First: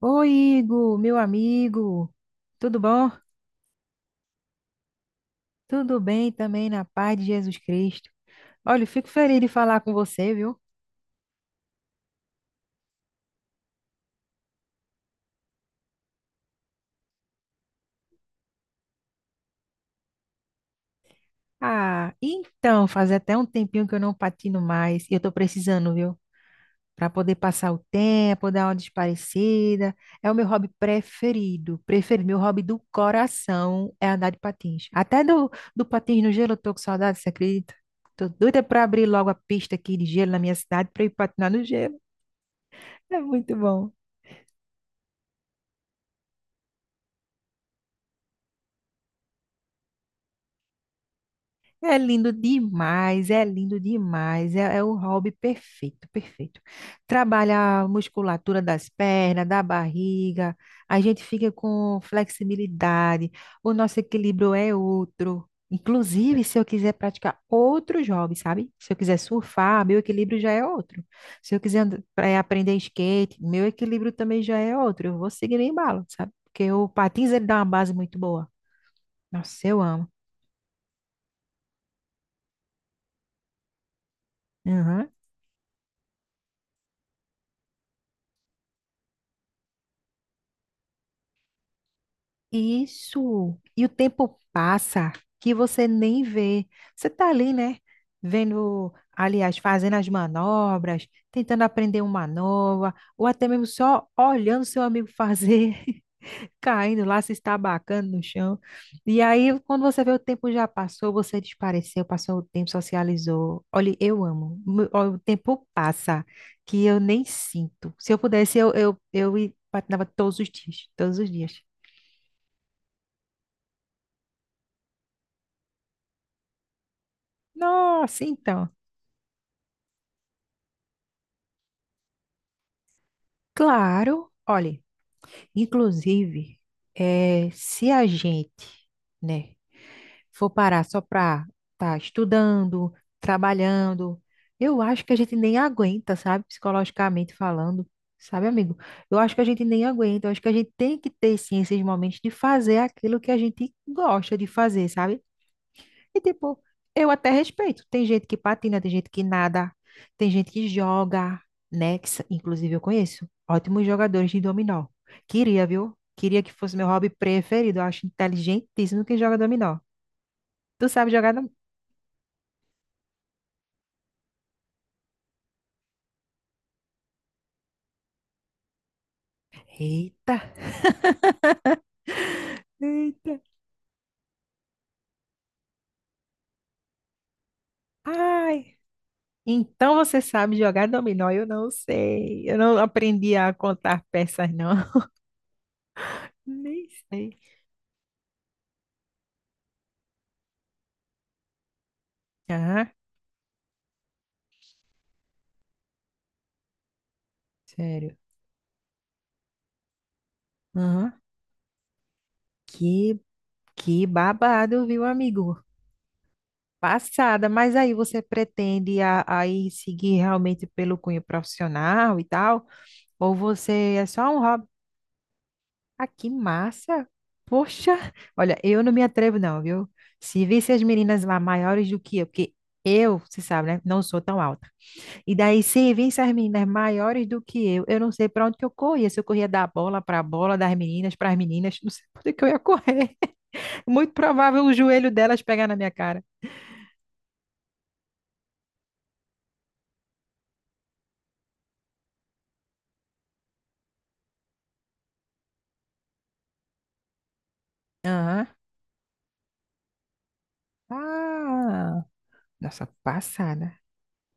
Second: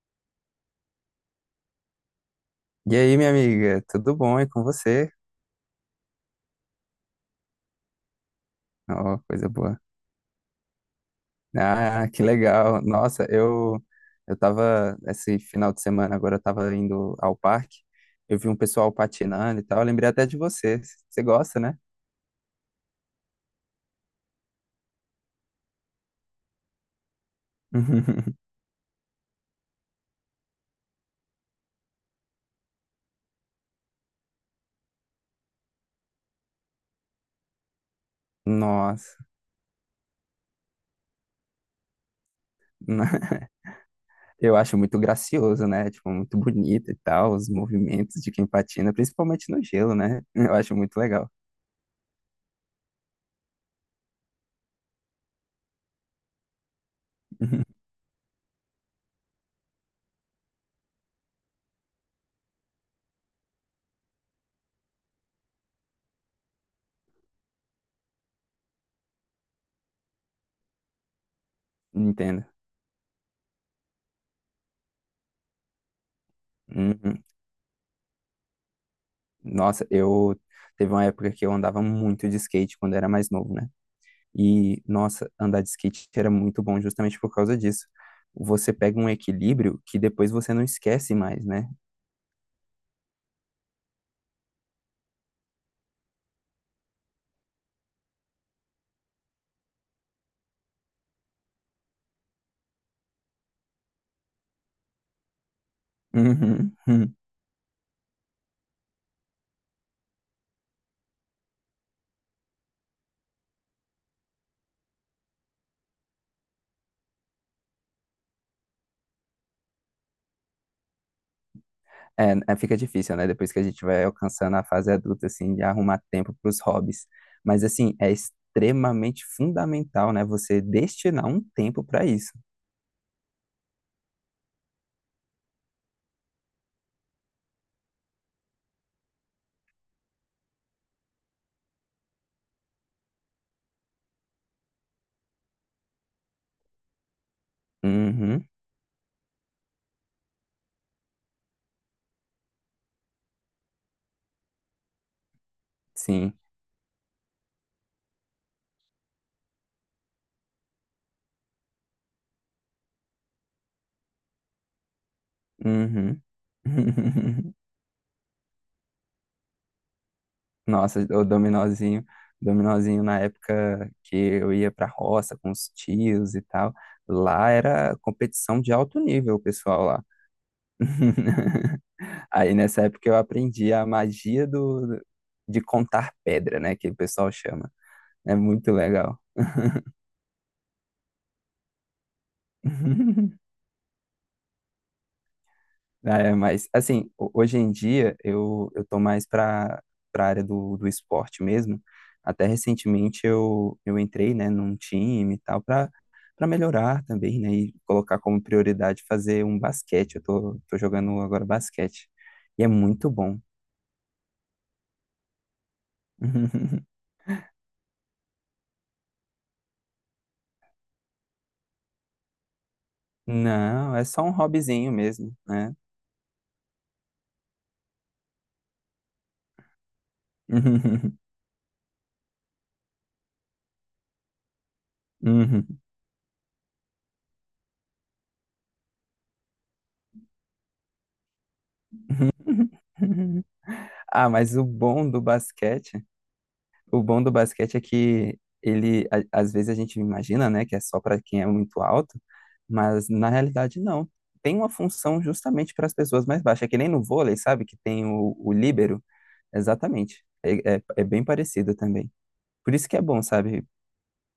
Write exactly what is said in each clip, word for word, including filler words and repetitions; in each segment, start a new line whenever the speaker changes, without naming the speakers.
Oi, Igor, meu amigo. Tudo
E
bom?
aí, minha amiga, tudo bom? E com você?
Tudo bem também, na paz de Jesus Cristo. Olha, eu fico
Ó,
feliz de
coisa boa.
falar com você, viu?
Ah, que legal. Nossa, eu eu tava esse final de semana agora, eu tava indo ao parque. Eu vi um pessoal patinando e tal, eu lembrei até de você. Você gosta, né?
Ah, então, faz até um tempinho que eu não patino mais e eu tô precisando, viu? Para poder passar o tempo, dar uma desaparecida. É o meu hobby preferido, preferido. Meu hobby do coração é andar de patins. Até do, do patins no gelo eu tô com saudade, você acredita? Tô doida para abrir
Nossa.
logo a pista aqui de gelo na minha cidade para ir patinar no gelo. É muito bom.
Eu acho muito gracioso, né? Tipo, muito bonito e tal, os movimentos de quem patina, principalmente no gelo, né? Eu acho muito legal.
É lindo demais, é lindo demais, é, é o hobby perfeito, perfeito. Trabalha a musculatura das pernas, da barriga, a gente fica com flexibilidade, o nosso equilíbrio é outro. Inclusive, se eu quiser praticar outros hobbies, sabe? Se eu quiser surfar, meu equilíbrio já é outro. Se eu quiser and- eh,
Entendo.
aprender skate, meu equilíbrio também já é outro. Eu vou seguir no embalo, sabe? Porque o
Uhum.
patins ele dá uma base muito boa. Nossa, eu
Nossa, eu teve uma época que eu andava muito de skate quando era mais novo, né? E,
amo.
nossa, andar de skate era muito bom justamente por causa disso. Você pega um equilíbrio que depois você não esquece mais, né?
Isso. E o tempo passa que você nem vê. Você tá ali, né? Vendo, aliás, fazendo as manobras, tentando aprender uma nova, ou até mesmo só olhando seu amigo fazer,
Uhum.
caindo lá, se estabacando no chão. E aí, quando você vê, o tempo já passou, você desapareceu, passou o tempo, socializou. Olha, eu amo. Mu- ó, o tempo passa que eu nem sinto. Se eu pudesse, eu, eu, eu i- patinava todos os dias, todos os dias.
É, é, fica difícil, né? Depois que a gente vai alcançando a fase adulta, assim, de arrumar tempo para os hobbies. Mas, assim, é
Nossa, então,
extremamente fundamental, né? Você destinar um tempo para isso.
claro, olha, inclusive, eh, se a gente, né, for parar só para estar estudando, trabalhando, eu acho que a gente nem aguenta, sabe, psicologicamente falando, sabe,
Uhum,
amigo? Eu acho que a gente nem aguenta, eu acho que a gente tem que ter sim esses momentos de fazer aquilo que a gente gosta de fazer, sabe? E
sim.
tipo, eu até respeito. Tem gente que patina, tem gente que nada, tem gente que joga, né? Que, sa- inclusive eu conheço ótimos jogadores de dominó. Queria, viu?
Uhum.
Queria que fosse meu hobby preferido. Eu acho inteligentíssimo quem joga dominó. Tu
Nossa,
sabe
o
jogar dominó?
dominozinho, dominozinho na época que eu ia pra roça com os tios e tal, lá era competição de alto nível, o pessoal lá.
Eita,
Aí nessa época eu
eita.
aprendi a magia do de contar pedra, né, que o pessoal chama. É muito
Ai.
legal.
Então você sabe jogar dominó? Eu não sei. Eu não aprendi a contar peças, não.
É, mas,
Nem
assim, ho-
sei.
hoje em dia eu, eu tô mais para para área do, do esporte mesmo. Até
Ah,
recentemente eu, eu entrei, né, num time e tal, para para melhorar também, né, e
sério.
colocar como prioridade fazer um basquete. Eu tô, tô
Aham.
jogando agora basquete. E é muito
Que,
bom.
que babado, viu, amigo? Passada, mas aí você pretende a- a ir seguir realmente pelo cunho profissional e tal? Ou
Não,
você
é
é
só
só
um
um hobby?
hobbyzinho mesmo, né?
Ah, que massa! Poxa, olha, eu não me atrevo, não, viu? Se visse as meninas lá maiores do que eu, porque eu, você sabe, né? Não sou tão alta. E daí,
Uhum.
se visse as meninas maiores do que eu, eu não sei para onde que eu corria. Se eu corria da bola para a bola, das meninas para as meninas, não sei para onde que eu ia correr. Muito
Ah, mas
provável
o
o
bom
joelho
do
delas pegar na minha
basquete
cara.
o bom do basquete é que ele, a- às vezes a gente imagina, né, que é só para quem é muito alto, mas na realidade não. Tem uma função justamente para as pessoas mais baixas, é que nem no vôlei, sabe, que tem o,
Aham.
o líbero, exatamente. É, é, é bem parecido
Ah.
também. Por
Nossa,
isso que é bom, sabe?
passada.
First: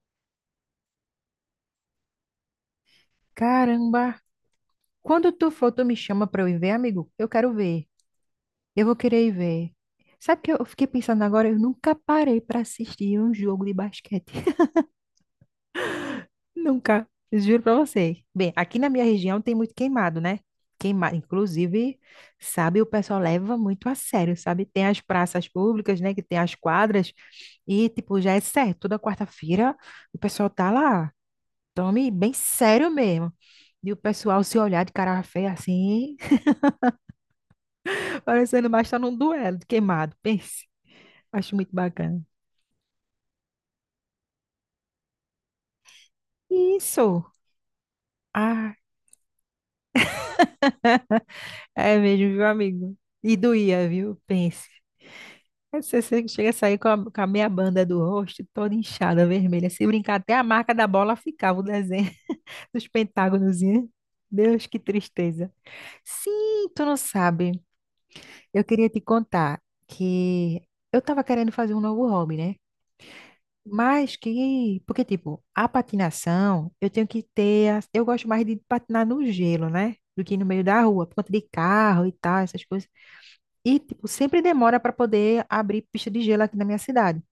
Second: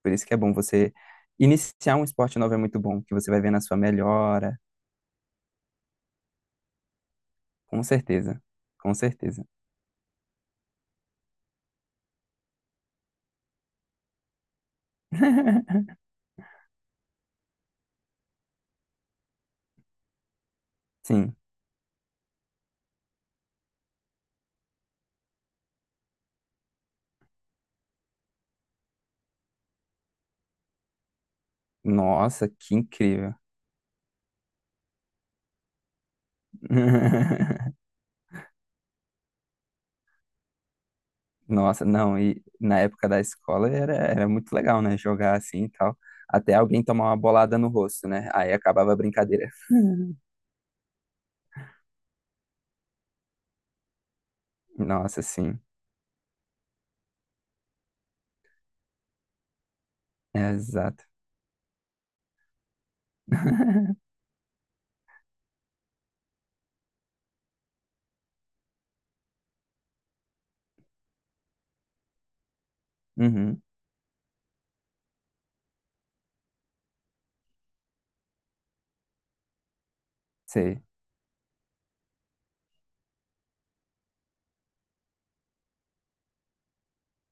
Por isso que é bom você iniciar um esporte novo, é muito bom, que você vai ver na sua
Caramba!
melhora,
Quando tu for, tu me chama pra eu ir ver, amigo? Eu quero
com
ver.
certeza,
Eu
com
vou querer ir
certeza.
ver. Sabe o que eu fiquei pensando agora? Eu nunca parei pra assistir um jogo de basquete. Nunca. Juro pra você. Bem, aqui na minha região tem muito queimado, né? Queimado.
Sim.
Inclusive, sabe, o pessoal leva muito a sério, sabe? Tem as praças públicas, né? Que tem as quadras. E, tipo, já é certo. Toda quarta-feira o pessoal tá lá. Tome bem
Nossa, que
sério mesmo.
incrível.
E o pessoal se olhar de cara feia assim, parecendo mais estar num duelo de queimado. Pense. Acho muito
Nossa, não,
bacana.
e na época da escola era, era muito legal, né? Jogar assim e tal. Até alguém tomar uma
Isso.
bolada no rosto, né? Aí
Ah,
acabava a brincadeira.
é mesmo, viu, amigo? E doía, viu? Pense.
Nossa, sim.
Aí você você chega a sair com a, com a meia banda do rosto toda inchada, vermelha. Se brincar, até a
É,
marca da
exato.
bola ficava o desenho dos pentágonos. Deus, que tristeza. Sim, tu não sabe. Eu queria te contar que eu tava querendo fazer um novo hobby, né?
Uhum,
Mas que, porque tipo, a patinação, eu tenho que ter, a- eu gosto mais de patinar no gelo, né? Do que no meio da
sei.
rua, por conta de carro e tal, essas coisas. E tipo, sempre demora para poder abrir pista de gelo aqui na minha cidade.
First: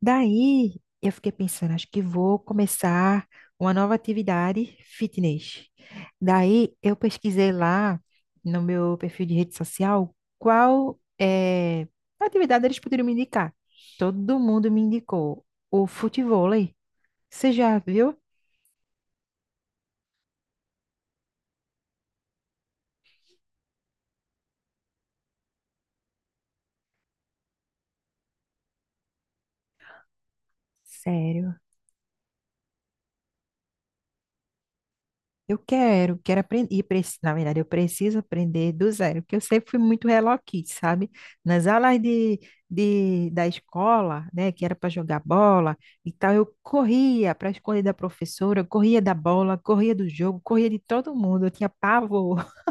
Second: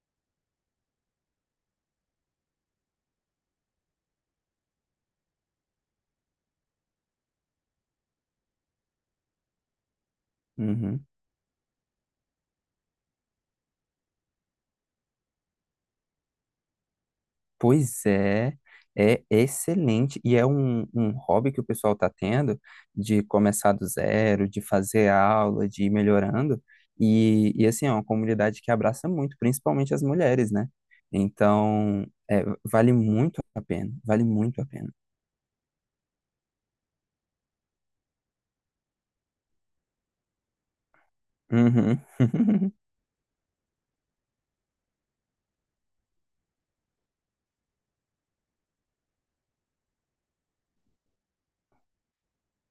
Daí eu fiquei pensando, acho que vou começar uma nova atividade fitness. Daí eu pesquisei lá no meu perfil de rede social qual
Uhum.
eh, atividade eles poderiam me indicar. Todo mundo me indicou o futevôlei. Você já
Pois
viu?
é, é excelente e é um, um hobby que o pessoal está tendo de começar do zero, de fazer aula, de ir melhorando. E, e assim, é uma comunidade que abraça muito, principalmente as mulheres, né?
Sério?
Então, é, vale muito a pena, vale muito a pena.
Eu quero, quero aprender. E, preci- na verdade, eu preciso aprender do zero, porque eu sempre fui muito Hello Kitty, sabe? Nas aulas
Uhum.
de, de, da escola, né, que era para jogar bola e tal, eu corria para esconder da professora, eu corria da bola, corria do jogo, corria de todo mundo. Eu tinha pavor.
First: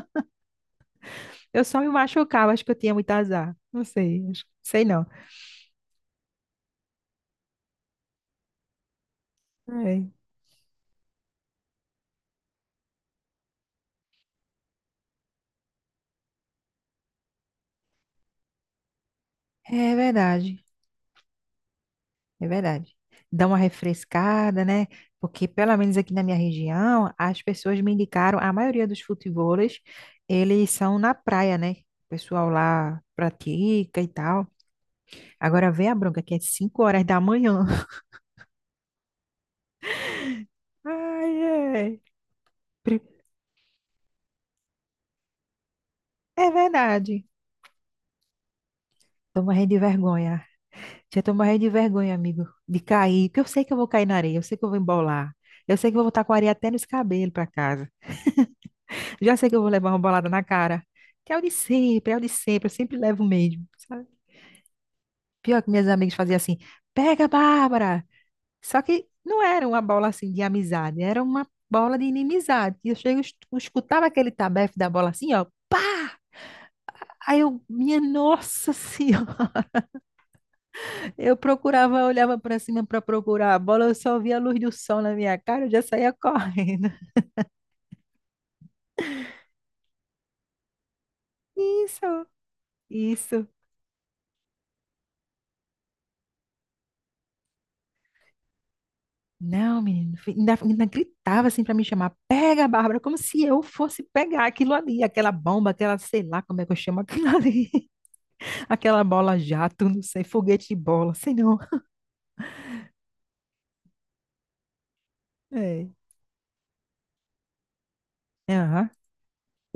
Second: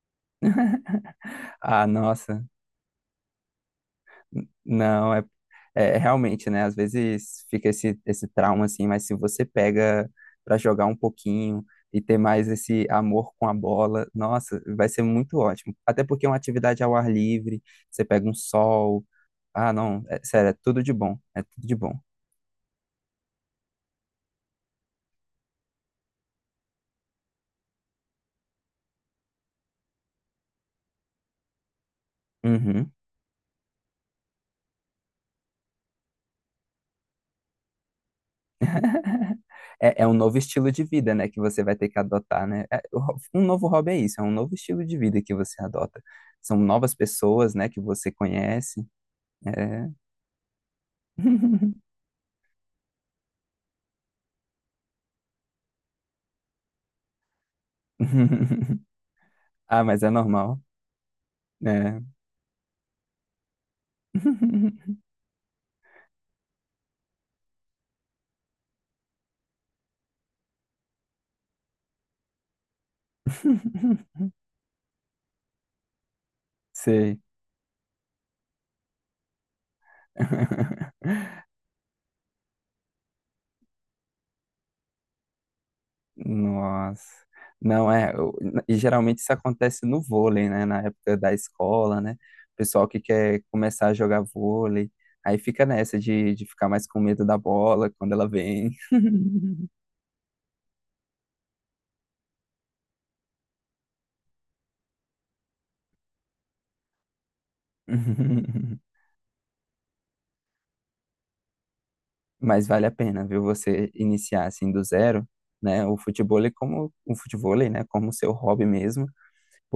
Eu só
Ah,
me
nossa.
machucava, acho que eu tinha muito azar. Não sei, acho- sei não.
Não, é, é realmente, né? Às vezes fica esse, esse trauma assim, mas se você pega
É,
para jogar um pouquinho e ter mais esse amor com a bola, nossa, vai ser muito ótimo. Até porque é uma atividade ao ar livre, você pega um sol. Ah,
é
não, é, sério, é
verdade.
tudo de bom, é tudo de bom.
É verdade. Dá uma refrescada, né? Porque, pelo menos aqui na minha região, as pessoas me indicaram, a maioria dos futebolistas, eles são na praia, né? O pessoal
Uhum.
lá pratica e tal. Agora vê a bronca, que é cinco horas da manhã.
É, é um novo estilo de vida, né,
Ai,
que você vai ter que
ai.
adotar, né? É, o
Pri-
ho- um novo hobby é isso, é um novo estilo de vida que você adota.
É
São novas
verdade.
pessoas, né, que você conhece.
Tô morrendo de
É.
vergonha. Já tô morrendo de vergonha, amigo, de cair. Porque eu sei que eu vou cair na areia, eu sei que eu vou embolar. Eu sei que eu vou estar com a areia até nos cabelos pra casa. Já sei que eu vou
Ah,
levar uma
mas é
bolada na
normal,
cara. Que é o de
né?
sempre, é o de sempre, eu sempre levo mesmo, sabe? Pior que minhas amigas faziam assim, pega, Bárbara! Só que não era uma bola assim de amizade, era uma bola de inimizade. E eu chego, es- eu escutava aquele tabefe da bola assim, ó.
Sei.
Aí eu, minha nossa senhora, eu procurava, olhava pra cima pra procurar a bola, eu só via a luz do sol na minha cara, eu já saía correndo.
Nossa. Não é, eu- E geralmente isso acontece no vôlei, né? Na época da escola, né?
Isso,
O pessoal que quer
isso.
começar a jogar vôlei, aí fica nessa de, de ficar mais com medo da bola quando ela vem.
Não, menino, fi- ainda, ainda gritava assim para me chamar, pega, Bárbara, como se eu fosse pegar aquilo ali, aquela bomba, aquela, sei lá como é que eu chamo aquilo ali, aquela bola jato, não sei, foguete de bola, sei não.
Mas vale a pena, viu? Você iniciar assim do zero, né?
É.
O futebol é como o futevôlei, né? Como seu hobby
Aham,
mesmo.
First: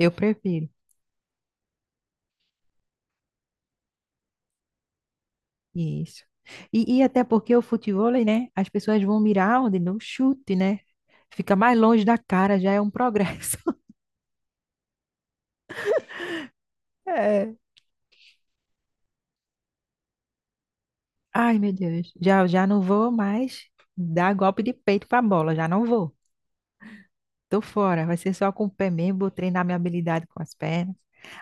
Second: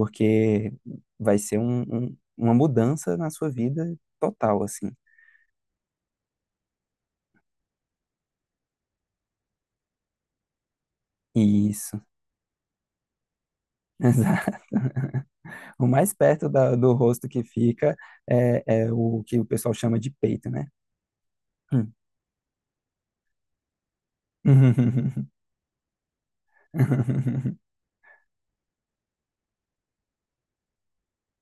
eu prefiro.
vai ser um- um- uma mudança na sua vida total, assim.
Isso. E, e até porque o futevôlei, né, as pessoas vão mirar onde? No chute, né? Fica mais
Isso,
longe da cara, já é um progresso.
exato. O mais perto da- do rosto que
É.
fica é, é o que o pessoal chama de peito, né?
Ai, meu
Hum.
Deus, já, já não vou mais dar golpe de peito para a bola, já não vou. Tô fora, vai ser só com o pé mesmo, vou treinar minha habilidade com as pernas.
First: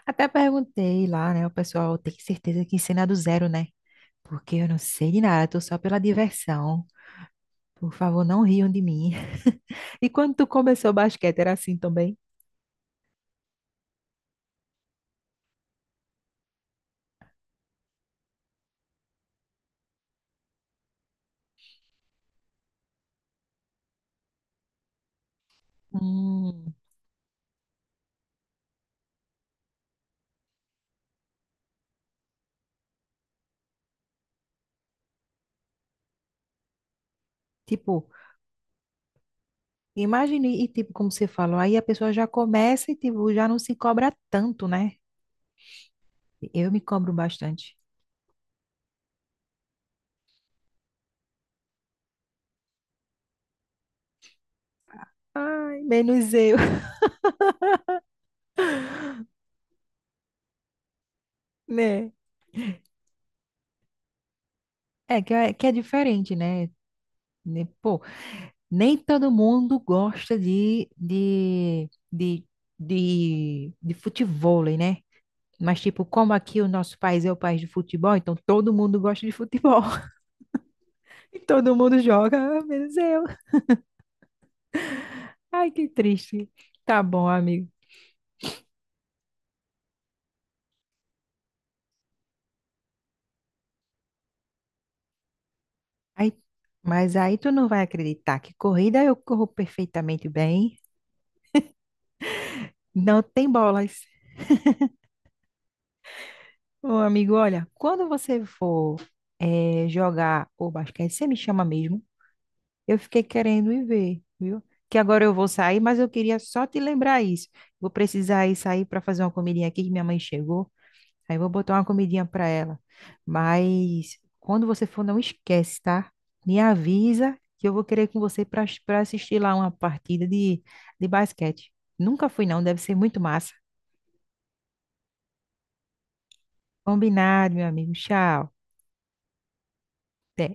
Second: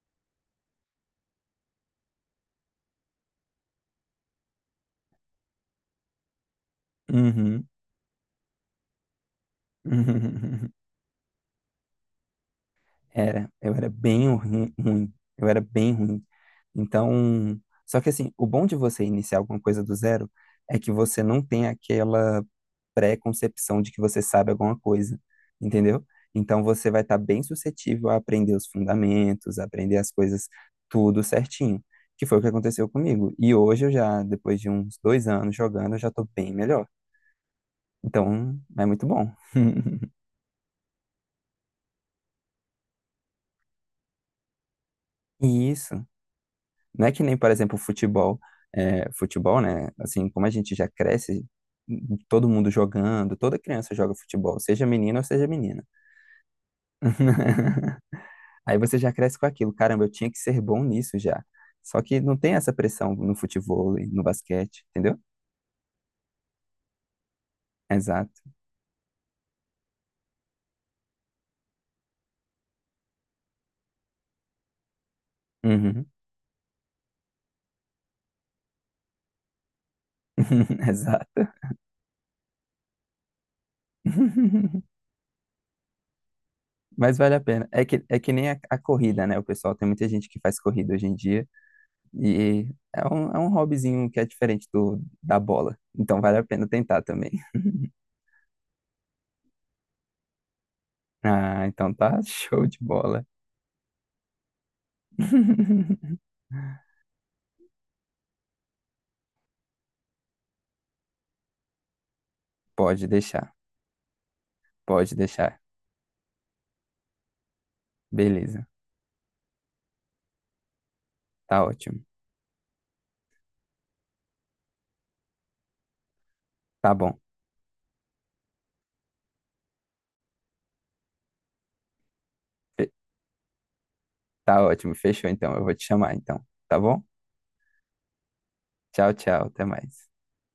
Até perguntei lá, né? O pessoal tem certeza que ensina do zero, né? Porque eu não sei de nada, tô só pela diversão.
Uhum.
Por favor, não riam de mim. E quando tu começou o basquete, era assim também?
Era, eu era bem ruim, ruim. eu era bem ruim. Então, só que assim, o bom de você iniciar alguma coisa do zero é que você não tem aquela pré-concepção de que você sabe alguma coisa, entendeu? Então
Hum,
você vai estar bem suscetível a aprender os fundamentos, a aprender as coisas tudo certinho, que foi o que aconteceu comigo. E hoje eu já, depois de uns dois anos jogando, eu já estou bem melhor.
tipo,
Então é muito bom.
imagine, e tipo, como você falou, aí a pessoa já começa e tipo, já não se cobra tanto, né?
E isso
Eu me
não
cobro
é que nem, por
bastante.
exemplo, futebol. É, futebol, né? Assim, como a gente já cresce, todo mundo jogando, toda criança joga futebol, seja menino ou seja
Ai,
menina.
menos eu,
Aí você já cresce com aquilo. Caramba, eu tinha que ser bom nisso já. Só
né?
que não tem essa pressão no futebol, no basquete, entendeu?
É que é, que é diferente, né? Né, pô,
Exato.
nem todo mundo gosta de, de, de, de, de futevôlei, né? Mas, tipo,
Uhum.
como aqui o nosso país é o país de futebol, então todo mundo gosta de futebol. E
Exato.
todo mundo joga, ah, menos eu. Ai, que triste. Tá
Mas
bom,
vale a
amigo.
pena. É que, é que nem a, a corrida, né? O pessoal tem muita gente que faz corrida hoje em dia e é um, é um hobbyzinho que é diferente do, da bola. Então
Aí,
vale a pena tentar
mas
também.
aí tu não vai acreditar que corrida eu corro perfeitamente bem.
Ah, então tá show de
Não
bola.
tem bolas. Ô, amigo, olha, quando você for eh, jogar o basquete, você me chama mesmo. Eu
Pode
fiquei
deixar,
querendo ir ver, viu? Que
pode
agora eu vou
deixar.
sair, mas eu queria só te lembrar isso. Vou precisar ir
Beleza,
sair para fazer uma comidinha aqui, que minha mãe chegou. Aí eu vou
tá
botar uma
ótimo.
comidinha para ela. Mas quando você for, não esquece, tá? Me
Tá bom.
avisa que eu vou querer ir com você para para assistir lá uma partida de, de basquete. Nunca fui, não. Deve ser muito massa.
Tá ótimo, fechou então. Eu vou te chamar então, tá bom?
Combinado, meu amigo. Tchau.
Tchau, tchau, até mais.
Até.